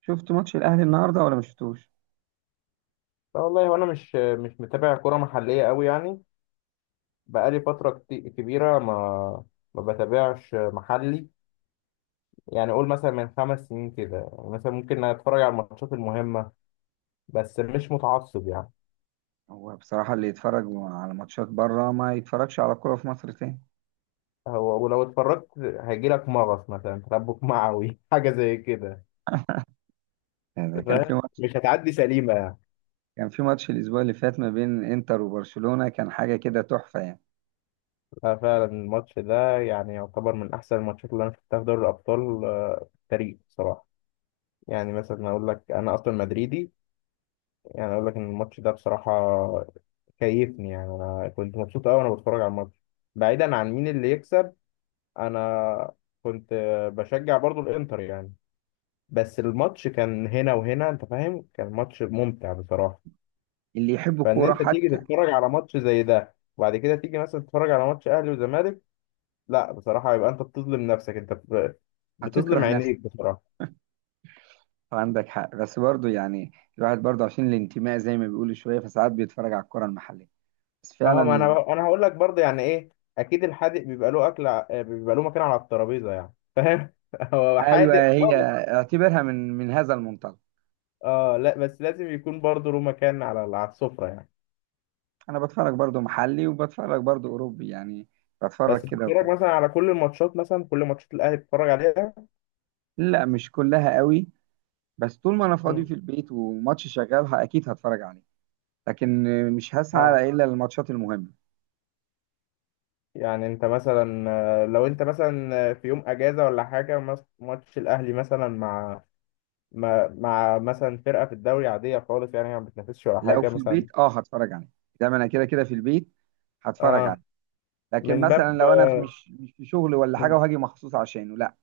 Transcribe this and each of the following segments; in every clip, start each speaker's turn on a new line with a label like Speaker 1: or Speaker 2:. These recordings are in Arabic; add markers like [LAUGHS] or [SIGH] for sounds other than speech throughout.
Speaker 1: شفت ماتش الاهلي النهارده ولا ما شفتوش؟
Speaker 2: لا، والله وانا مش متابع كرة محلية قوي يعني. بقالي فترة كبيرة ما بتابعش محلي. يعني قول مثلا من 5 سنين كده، يعني مثلا ممكن اتفرج على الماتشات المهمة، بس مش متعصب يعني.
Speaker 1: هو بصراحه اللي يتفرج على ماتشات بره ما يتفرجش على كوره في مصر تاني.
Speaker 2: هو ولو اتفرجت هيجي لك مغص مثلا، تربك معوي [LAUGHS] حاجة زي كده.
Speaker 1: يعني ده كان في
Speaker 2: فاهم؟
Speaker 1: ماتش،
Speaker 2: مش هتعدي سليمة يعني.
Speaker 1: كان في ماتش الاسبوع اللي فات ما بين انتر وبرشلونه، كان حاجه كده تحفه يعني.
Speaker 2: لا فعلا الماتش ده يعني يعتبر من أحسن الماتشات اللي أنا شفتها في دوري الأبطال، في التاريخ بصراحة. يعني مثلا أقول لك أنا أصلا مدريدي، يعني اقول لك ان الماتش ده بصراحه كيفني. يعني انا كنت مبسوط قوي وانا بتفرج على الماتش، بعيدا عن مين اللي يكسب. انا كنت بشجع برضو الانتر يعني، بس الماتش كان هنا وهنا، انت فاهم؟ كان ماتش ممتع بصراحه.
Speaker 1: اللي يحب
Speaker 2: فان
Speaker 1: الكوره
Speaker 2: انت تيجي
Speaker 1: حتى
Speaker 2: تتفرج على ماتش زي ده وبعد كده تيجي مثلا تتفرج على ماتش اهلي وزمالك، لا بصراحه يبقى انت بتظلم نفسك، انت بتظلم
Speaker 1: هتكره نفسك.
Speaker 2: عينيك بصراحه.
Speaker 1: عندك حق بس برضه يعني، الواحد برضه عشان الانتماء زي ما بيقولوا شويه فساعات بيتفرج على الكوره المحليه، بس
Speaker 2: اه، ما
Speaker 1: فعلا.
Speaker 2: انا هقول لك برضه يعني ايه، اكيد الحادق بيبقى له اكل بيبقى له مكان على الترابيزه يعني، فاهم؟ [LAUGHS] هو
Speaker 1: ايوه
Speaker 2: حادق
Speaker 1: هي،
Speaker 2: اه
Speaker 1: اعتبرها من هذا المنطلق.
Speaker 2: لا بس لازم يكون برضه له مكان على السفره يعني.
Speaker 1: انا بتفرج برضه محلي وبتفرج برضه اوروبي يعني، بتفرج
Speaker 2: بس
Speaker 1: كده
Speaker 2: بتتفرج
Speaker 1: وكده.
Speaker 2: مثلا على كل الماتشات، مثلا كل ماتشات الاهلي بتتفرج عليها؟
Speaker 1: لا مش كلها قوي، بس طول ما انا فاضي
Speaker 2: مم.
Speaker 1: في البيت وماتش شغال اكيد هتفرج عليه. لكن مش
Speaker 2: اه،
Speaker 1: هسعى الا للماتشات المهمه.
Speaker 2: يعني انت مثلا لو انت مثلا في يوم اجازه ولا حاجه ماتش الاهلي مثلا مع مثلا فرقه في الدوري عاديه خالص، يعني ما بتنافسش ولا
Speaker 1: لو
Speaker 2: حاجه
Speaker 1: في البيت
Speaker 2: مثلا.
Speaker 1: اه هتفرج عليه، ده انا كده كده في البيت هتفرج
Speaker 2: اه،
Speaker 1: عليه. لكن
Speaker 2: من باب.
Speaker 1: مثلا لو انا في مش مش في شغل ولا حاجه وهاجي مخصوص عشانه لا.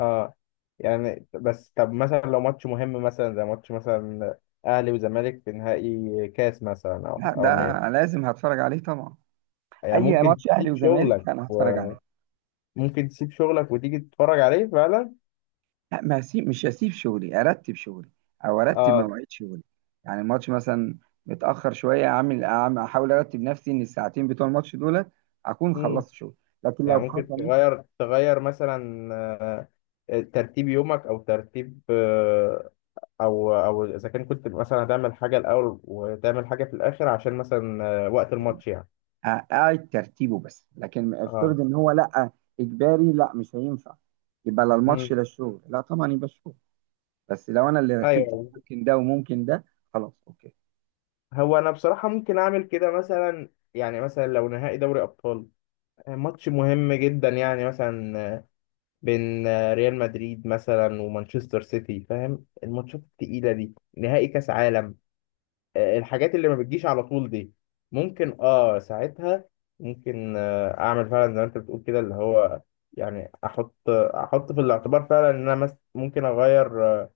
Speaker 2: اه، يعني بس طب مثلا لو ماتش مهم مثلا زي ماتش مثلا اهلي وزمالك في نهائي كاس مثلا، او
Speaker 1: لا
Speaker 2: او نهائي،
Speaker 1: ده لازم هتفرج عليه طبعا.
Speaker 2: يعني
Speaker 1: اي
Speaker 2: ممكن
Speaker 1: ماتش اهلي
Speaker 2: تسيب شغلك،
Speaker 1: وزمالك انا هتفرج عليه.
Speaker 2: وممكن تسيب شغلك وتيجي تتفرج عليه فعلا.
Speaker 1: لا ما هسيب مش هسيب شغلي، ارتب شغلي او ارتب
Speaker 2: اه.
Speaker 1: مواعيد شغلي. يعني الماتش مثلا متاخر شويه، احاول ارتب نفسي ان الساعتين بتوع الماتش دولت اكون
Speaker 2: مم.
Speaker 1: خلصت شغل. لكن
Speaker 2: يعني
Speaker 1: لو
Speaker 2: ممكن
Speaker 1: حصل
Speaker 2: تغير مثلا ترتيب يومك او ترتيب او اذا كان كنت مثلا هتعمل حاجه الاول وتعمل حاجه في الاخر عشان مثلا وقت الماتش يعني.
Speaker 1: اقعد ترتيبه، بس لكن
Speaker 2: اه.
Speaker 1: افترض ان هو لا، اجباري، لا مش هينفع. يبقى لا
Speaker 2: مم.
Speaker 1: الماتش لا الشغل، لا طبعا يبقى الشغل. بس لو انا اللي رتبت
Speaker 2: ايوه.
Speaker 1: ممكن ده وممكن ده. خلاص اوكي.
Speaker 2: هو انا بصراحه ممكن اعمل كده مثلا. يعني مثلا لو نهائي دوري ابطال، ماتش مهم جدا يعني مثلا، بين ريال مدريد مثلا ومانشستر سيتي، فاهم؟ الماتشات التقيله دي، نهائي كاس عالم، الحاجات اللي ما بتجيش على طول دي، ممكن ساعتها ممكن اعمل فعلا زي ما انت بتقول كده، اللي هو يعني احط في الاعتبار فعلا ان انا ممكن اغير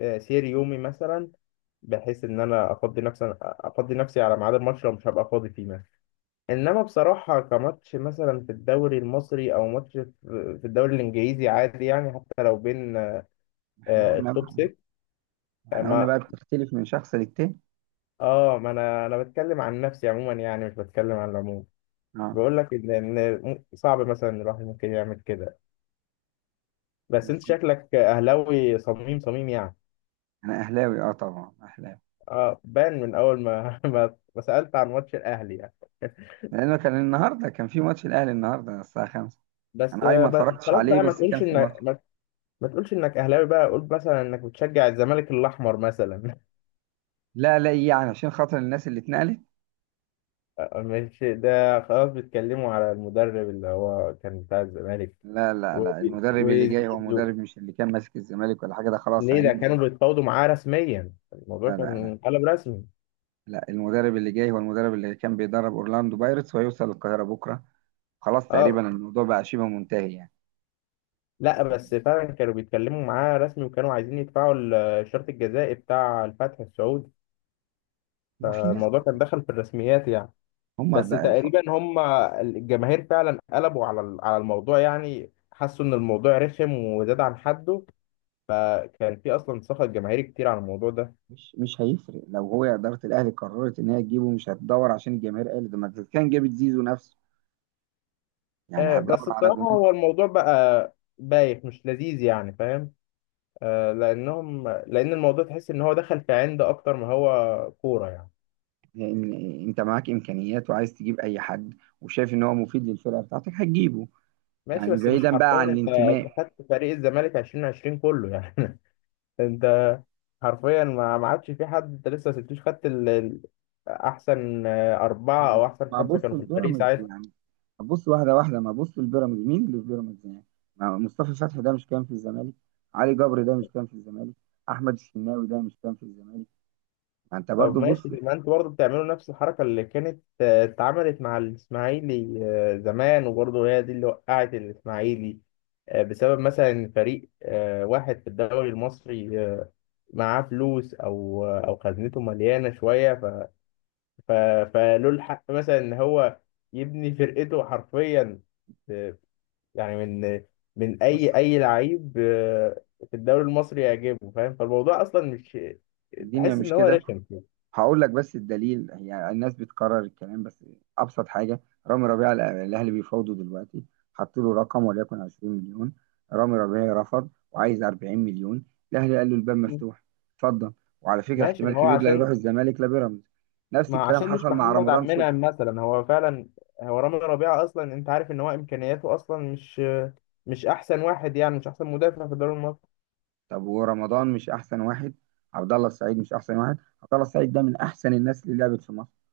Speaker 2: سير يومي مثلا، بحيث ان انا افضي نفسي على ميعاد الماتش، لو مش هبقى فاضي فيه مثلا. انما بصراحه كماتش مثلا في الدوري المصري او ماتش في في الدوري الانجليزي عادي يعني، حتى لو بين
Speaker 1: احنا قلنا
Speaker 2: التوب 6.
Speaker 1: احنا قلنا
Speaker 2: ما
Speaker 1: بقى بتختلف من شخص للتاني.
Speaker 2: اه ما انا بتكلم عن نفسي عموما يعني، مش بتكلم عن العموم.
Speaker 1: اه
Speaker 2: بقول لك ان صعب مثلا الواحد ممكن يعمل كده، بس
Speaker 1: بس
Speaker 2: انت شكلك اهلاوي صميم صميم يعني.
Speaker 1: انا اهلاوي، اه طبعا اهلاوي.
Speaker 2: اه، بان من اول ما [LAUGHS] ما سالت عن ماتش الاهلي يعني.
Speaker 1: لأنه كان في ماتش الأهلي النهاردة الساعة 5.
Speaker 2: بس
Speaker 1: أنا أي ما اتفرجتش
Speaker 2: خلاص
Speaker 1: عليه،
Speaker 2: بقى ما
Speaker 1: بس كان
Speaker 2: تقولش
Speaker 1: في
Speaker 2: انك
Speaker 1: ماتش.
Speaker 2: اهلاوي بقى، قول مثلا انك بتشجع الزمالك الاحمر مثلا.
Speaker 1: لا لا، إيه يعني؟ عشان خاطر الناس اللي اتنقلت.
Speaker 2: مش ده خلاص بيتكلموا على المدرب اللي هو كان بتاع الزمالك
Speaker 1: لا لا
Speaker 2: و-
Speaker 1: لا، المدرب اللي جاي هو
Speaker 2: وزيزو،
Speaker 1: مدرب، مش اللي كان ماسك الزمالك ولا حاجة، ده خلاص
Speaker 2: ليه ده
Speaker 1: هيمضي.
Speaker 2: كانوا بيتفاوضوا معاه رسميا،
Speaker 1: لا
Speaker 2: الموضوع
Speaker 1: لا لا
Speaker 2: كان قلب رسمي.
Speaker 1: لا، المدرب اللي جاي هو المدرب اللي كان بيدرب أورلاندو بايرتس، وهيوصل القاهرة بكرة. خلاص تقريبا
Speaker 2: اه،
Speaker 1: الموضوع بقى شبه منتهي يعني.
Speaker 2: لا بس فعلا كانوا بيتكلموا معاه رسمي، وكانوا عايزين يدفعوا الشرط الجزائي بتاع الفتح السعودي،
Speaker 1: وفي ناس،
Speaker 2: الموضوع كان دخل في الرسميات يعني.
Speaker 1: هم
Speaker 2: بس
Speaker 1: ده
Speaker 2: تقريبا هم الجماهير فعلا قلبوا على على الموضوع، يعني حسوا ان الموضوع رخم وزاد عن حده، فكان في اصلا سخط جماهيري كتير على الموضوع ده.
Speaker 1: مش هيفرق. لو هو إدارة الأهلي قررت إن هي تجيبه مش هتدور عشان الجماهير قالت، ده ما كان جابت زيزو نفسه. يعني
Speaker 2: بس
Speaker 1: هتدور على
Speaker 2: بصراحة
Speaker 1: جمهور؟
Speaker 2: هو الموضوع بقى بايخ مش لذيذ يعني، فاهم؟ لأن الموضوع تحس إن هو دخل في عند أكتر ما هو كورة يعني.
Speaker 1: إن انت معاك امكانيات وعايز تجيب اي حد وشايف ان هو مفيد للفرقه بتاعتك هتجيبه،
Speaker 2: ماشي،
Speaker 1: يعني
Speaker 2: بس مش
Speaker 1: بعيدا بقى
Speaker 2: حرفيا.
Speaker 1: عن
Speaker 2: أنت
Speaker 1: الانتماء.
Speaker 2: خدت فريق الزمالك 2020 كله يعني. [LAUGHS] أنت حرفيا ما عادش في حد، أنت لسه ما سبتوش، خدت أحسن أربعة
Speaker 1: طيب
Speaker 2: أو أحسن
Speaker 1: ما
Speaker 2: خمسة
Speaker 1: ابص
Speaker 2: كانوا في الفريق.
Speaker 1: لبيراميدز يعني، ابص واحده واحده، ما ابص لبيراميدز، مين اللي في بيراميدز يعني؟ ما مصطفى فتحي ده مش كان في الزمالك؟ علي جبر ده مش كان في الزمالك؟ احمد الشناوي ده مش كان في الزمالك؟ ما انت
Speaker 2: طب
Speaker 1: برضو
Speaker 2: ماشي،
Speaker 1: بص،
Speaker 2: ما انتوا برضه بتعملوا نفس الحركة اللي كانت اتعملت مع الإسماعيلي زمان، وبرضه هي دي اللي وقعت الإسماعيلي، بسبب مثلا إن فريق واحد في الدوري المصري معاه فلوس أو أو خزنته مليانة شوية، ف... فله الحق مثلا إن هو يبني فرقته حرفيا، آه، يعني من
Speaker 1: بص،
Speaker 2: أي لعيب في الدوري المصري يعجبه، فاهم؟ فالموضوع أصلا مش
Speaker 1: الدنيا
Speaker 2: تحس
Speaker 1: مش
Speaker 2: إن هو
Speaker 1: كده.
Speaker 2: رخم
Speaker 1: هقول لك بس الدليل، يعني الناس بتكرر الكلام بس. ابسط حاجه، رامي ربيعه الاهلي بيفاوضه دلوقتي، حط له رقم وليكن 20 مليون، رامي ربيعه رفض وعايز 40 مليون، الاهلي قال له الباب
Speaker 2: كده.
Speaker 1: مفتوح، اتفضل. وعلى فكره
Speaker 2: ماشي،
Speaker 1: احتمال
Speaker 2: ما هو
Speaker 1: كبير لا يروح
Speaker 2: عشان
Speaker 1: الزمالك لا بيراميدز. نفس الكلام
Speaker 2: مش
Speaker 1: حصل مع
Speaker 2: محمد عبد
Speaker 1: رمضان
Speaker 2: المنعم
Speaker 1: صبحي.
Speaker 2: مثلا، هو رامي ربيعة اصلا، انت عارف ان هو امكانياته اصلا مش احسن واحد يعني، مش احسن مدافع في الدوري المصري.
Speaker 1: طب ورمضان مش احسن واحد؟ عبد الله السعيد مش احسن واحد؟ عبد الله السعيد ده من احسن الناس اللي لعبت في مصر.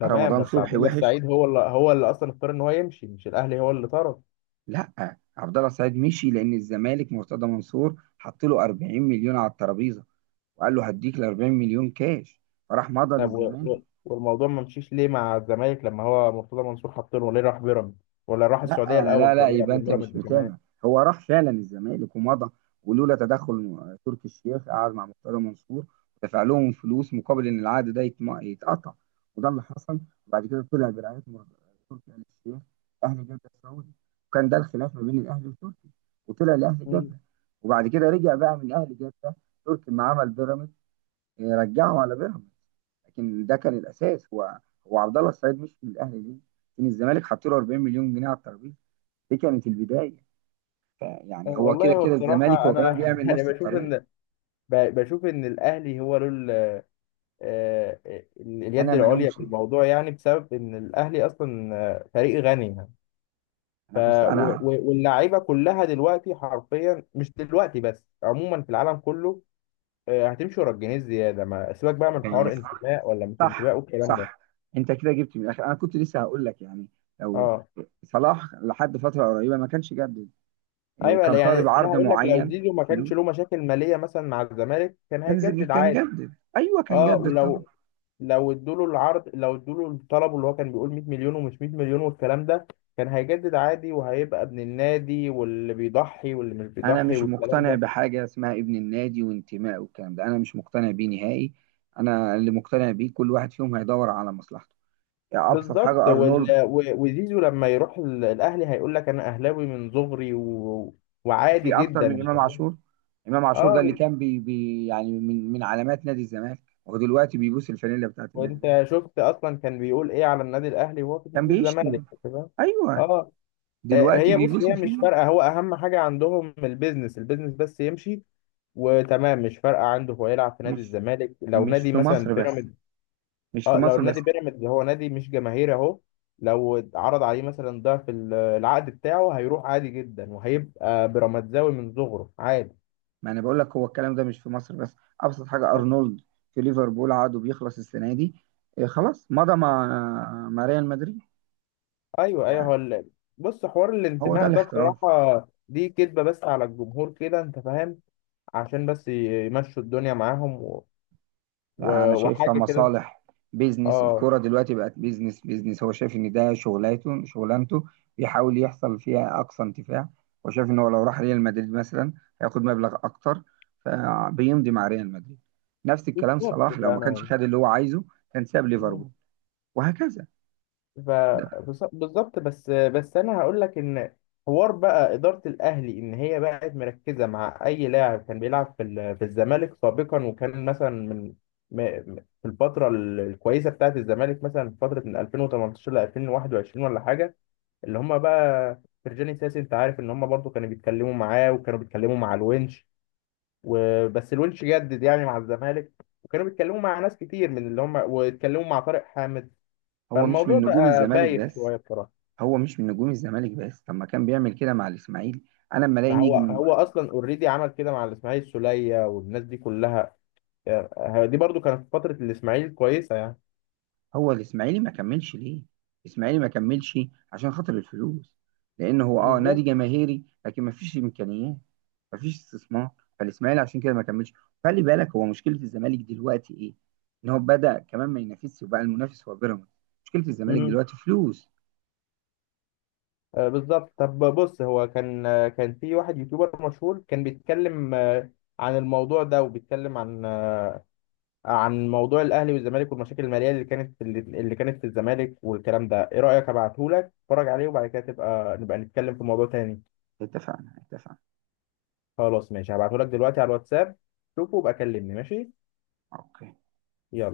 Speaker 2: تمام،
Speaker 1: رمضان
Speaker 2: بس عبد
Speaker 1: صبحي
Speaker 2: الله
Speaker 1: وحش.
Speaker 2: السعيد هو اللي اصلا اختار ان هو يمشي، مش الاهلي هو اللي طرد.
Speaker 1: لا عبد الله السعيد مشي لان الزمالك مرتضى منصور حط له 40 مليون على الترابيزه، وقال له هديك ال 40 مليون كاش، فراح مضى
Speaker 2: طب
Speaker 1: للزمالك.
Speaker 2: والموضوع ما مشيش ليه مع الزمالك، لما هو مرتضى منصور حط له؟ ليه راح بيراميدز، ولا راح
Speaker 1: لا
Speaker 2: السعوديه
Speaker 1: لا
Speaker 2: الاول
Speaker 1: لا،
Speaker 2: تقريبا
Speaker 1: يبقى
Speaker 2: قبل
Speaker 1: انت مش
Speaker 2: بيراميدز كمان؟
Speaker 1: متابع. هو راح فعلا الزمالك ومضى، ولولا تدخل تركي الشيخ، قعد مع مختار منصور ودفع لهم فلوس مقابل ان العقد ده يتقطع، وده اللي حصل. وبعد كده طلع برعايه تركي آل الشيخ، اهلي جده السعودي، وكان ده الخلاف ما بين الاهلي وتركي، وطلع لاهلي
Speaker 2: مم.
Speaker 1: جده. وبعد كده رجع بقى من اهلي جده، تركي ما عمل بيراميدز، رجعه على بيراميدز. لكن ده كان الاساس، هو هو عبد الله السعيد مش من الاهلي ليه؟ لان الزمالك حط له 40 مليون جنيه على الترابيزه، دي كانت البدايه. يعني هو
Speaker 2: والله
Speaker 1: كده
Speaker 2: هو
Speaker 1: كده الزمالك
Speaker 2: بصراحه
Speaker 1: هو
Speaker 2: انا
Speaker 1: كمان
Speaker 2: [LAUGHS]
Speaker 1: بيعمل
Speaker 2: يعني
Speaker 1: نفس
Speaker 2: بشوف
Speaker 1: الطريقه.
Speaker 2: ان الاهلي هو له
Speaker 1: انا
Speaker 2: اليد العليا
Speaker 1: ملومش،
Speaker 2: في الموضوع، يعني بسبب ان الاهلي اصلا فريق غني يعني. ف
Speaker 1: انا بص انا،
Speaker 2: واللعيبه كلها دلوقتي حرفيا، مش دلوقتي بس عموما في العالم كله، هتمشي ورا الجنيه الزياده، ما سيبك بقى من حوار
Speaker 1: بس
Speaker 2: انتماء ولا مش
Speaker 1: صح
Speaker 2: انتماء والكلام ده.
Speaker 1: صح، انت كده جبت من الاخر، انا كنت لسه هقول لك يعني. لو
Speaker 2: اه.
Speaker 1: صلاح لحد فتره قريبه ما كانش جدد، إيه،
Speaker 2: ايوه، لا،
Speaker 1: كان
Speaker 2: يعني
Speaker 1: طالب
Speaker 2: انا
Speaker 1: عرض
Speaker 2: هقول لك لو
Speaker 1: معين،
Speaker 2: زيزو ما كانش
Speaker 1: فلوس،
Speaker 2: له مشاكل ماليه مثلا مع الزمالك، كان هيجدد
Speaker 1: كان
Speaker 2: عادي.
Speaker 1: جدد، ايوه كان
Speaker 2: اه.
Speaker 1: جدد طبعا.
Speaker 2: ولو لو ادوا له العرض، لو ادوا له الطلب اللي هو كان بيقول 100 مليون، ومش 100 مليون والكلام ده، كان هيجدد عادي، وهيبقى ابن النادي واللي بيضحي واللي مش
Speaker 1: انا
Speaker 2: بيضحي
Speaker 1: مش
Speaker 2: والكلام
Speaker 1: مقتنع
Speaker 2: ده.
Speaker 1: بحاجه اسمها ابن النادي وانتماء والكلام ده، انا مش مقتنع بيه نهائي. انا اللي مقتنع بيه كل واحد فيهم هيدور على مصلحته. يعني ابسط
Speaker 2: بالظبط،
Speaker 1: حاجه ارنولد.
Speaker 2: وزيزو لما يروح الاهلي هيقول لك انا اهلاوي من صغري و... وعادي
Speaker 1: في اكتر
Speaker 2: جدا،
Speaker 1: من
Speaker 2: مش
Speaker 1: امام
Speaker 2: فاهم؟
Speaker 1: عاشور، امام عاشور
Speaker 2: اه
Speaker 1: ده اللي كان بي بي يعني من علامات نادي الزمالك ودلوقتي بيبوس الفانيلا بتاعت النادي ده.
Speaker 2: وانت شفت اصلا كان بيقول ايه على النادي الاهلي وهو في
Speaker 1: كان
Speaker 2: نادي
Speaker 1: بيشتم،
Speaker 2: الزمالك، تمام؟
Speaker 1: ايوه،
Speaker 2: اه،
Speaker 1: دلوقتي
Speaker 2: هي بص،
Speaker 1: بيبوس
Speaker 2: هي مش
Speaker 1: الفانيلا.
Speaker 2: فارقه، هو اهم حاجه عندهم البيزنس، البيزنس بس يمشي وتمام، مش فارقه عنده هو يلعب في نادي
Speaker 1: مش
Speaker 2: الزمالك لو
Speaker 1: مش
Speaker 2: نادي
Speaker 1: في
Speaker 2: مثلا
Speaker 1: مصر بس،
Speaker 2: بيراميدز.
Speaker 1: مش في
Speaker 2: اه، لو
Speaker 1: مصر بس.
Speaker 2: نادي بيراميدز هو نادي مش جماهيري اهو، لو عرض عليه مثلا ضعف العقد بتاعه، هيروح عادي جدا وهيبقى بيراميدزاوي من صغره عادي.
Speaker 1: ما انا بقول لك هو الكلام ده مش في مصر بس، ابسط حاجه ارنولد في ليفربول عقده بيخلص السنه دي، إيه، خلاص مضى مع ريال مدريد.
Speaker 2: ايوه، ايوه. بص، حوار
Speaker 1: هو ده
Speaker 2: الانتماء ده
Speaker 1: الاحتراف.
Speaker 2: بصراحه دي كدبه بس على الجمهور كده، انت فاهم؟ عشان بس يمشوا الدنيا معاهم و...
Speaker 1: لا انا شايفها
Speaker 2: وحاجه كده.
Speaker 1: مصالح، بيزنس،
Speaker 2: اه،
Speaker 1: الكرة دلوقتي بقت بيزنس بيزنس، هو شايف ان ده شغلانته، بيحاول يحصل فيها اقصى انتفاع، وشايف ان هو لو راح ريال مدريد مثلا هياخد مبلغ اكتر فبيمضي مع ريال مدريد. نفس الكلام
Speaker 2: بالظبط
Speaker 1: صلاح، لو ما كانش
Speaker 2: انا.
Speaker 1: خد اللي هو عايزه كان ساب ليفربول، وهكذا.
Speaker 2: ف
Speaker 1: ده
Speaker 2: بالظبط، بس انا هقول لك ان حوار بقى اداره الاهلي ان هي بقت مركزه مع اي لاعب كان بيلعب في في الزمالك سابقا، وكان مثلا من م- م- في الفتره الكويسه بتاعه الزمالك مثلا في فتره من 2018 ل 2021 ولا حاجه، اللي هم بقى فرجاني ساسي، انت عارف ان هم برضو كانوا بيتكلموا معاه، وكانوا بيتكلموا مع الونش، وبس الونش جدد يعني مع الزمالك، وكانوا بيتكلموا مع ناس كتير من اللي هم، واتكلموا مع طارق حامد.
Speaker 1: هو مش
Speaker 2: فالموضوع
Speaker 1: من نجوم
Speaker 2: بقى
Speaker 1: الزمالك
Speaker 2: بايت شويه
Speaker 1: بس،
Speaker 2: بصراحه.
Speaker 1: هو مش من نجوم الزمالك بس، طب ما كان بيعمل كده مع الاسماعيلي. انا لما الاقي
Speaker 2: ما هو
Speaker 1: نجم.
Speaker 2: هو اصلا اوريدي عمل كده مع الاسماعيلي السوليه والناس دي كلها، دي برضو كانت في فتره الاسماعيلي كويسه يعني.
Speaker 1: هو الاسماعيلي ما كملش ليه؟ الاسماعيلي ما كملش عشان خاطر الفلوس، لان هو نادي
Speaker 2: بالظبط.
Speaker 1: جماهيري لكن ما فيش امكانيات، ما فيش استثمار، فالاسماعيلي عشان كده ما كملش. خلي بالك هو مشكله الزمالك دلوقتي ايه؟ ان هو بدا كمان ما ينافسش وبقى المنافس هو بيراميدز، مشكله الزمالك
Speaker 2: امم
Speaker 1: دلوقتي فلوس.
Speaker 2: بالظبط. طب بص، هو كان كان في واحد يوتيوبر مشهور كان بيتكلم عن الموضوع ده، وبيتكلم عن عن موضوع الاهلي والزمالك والمشاكل الماليه اللي كانت في اللي كانت في الزمالك والكلام ده. ايه رايك ابعته لك اتفرج عليه، وبعد كده نبقى نتكلم في موضوع تاني.
Speaker 1: اتفقنا، اتفقنا،
Speaker 2: خلاص ماشي، هبعته لك دلوقتي على الواتساب، شوفه وبقى كلمني، ماشي؟
Speaker 1: اوكي.
Speaker 2: يلا.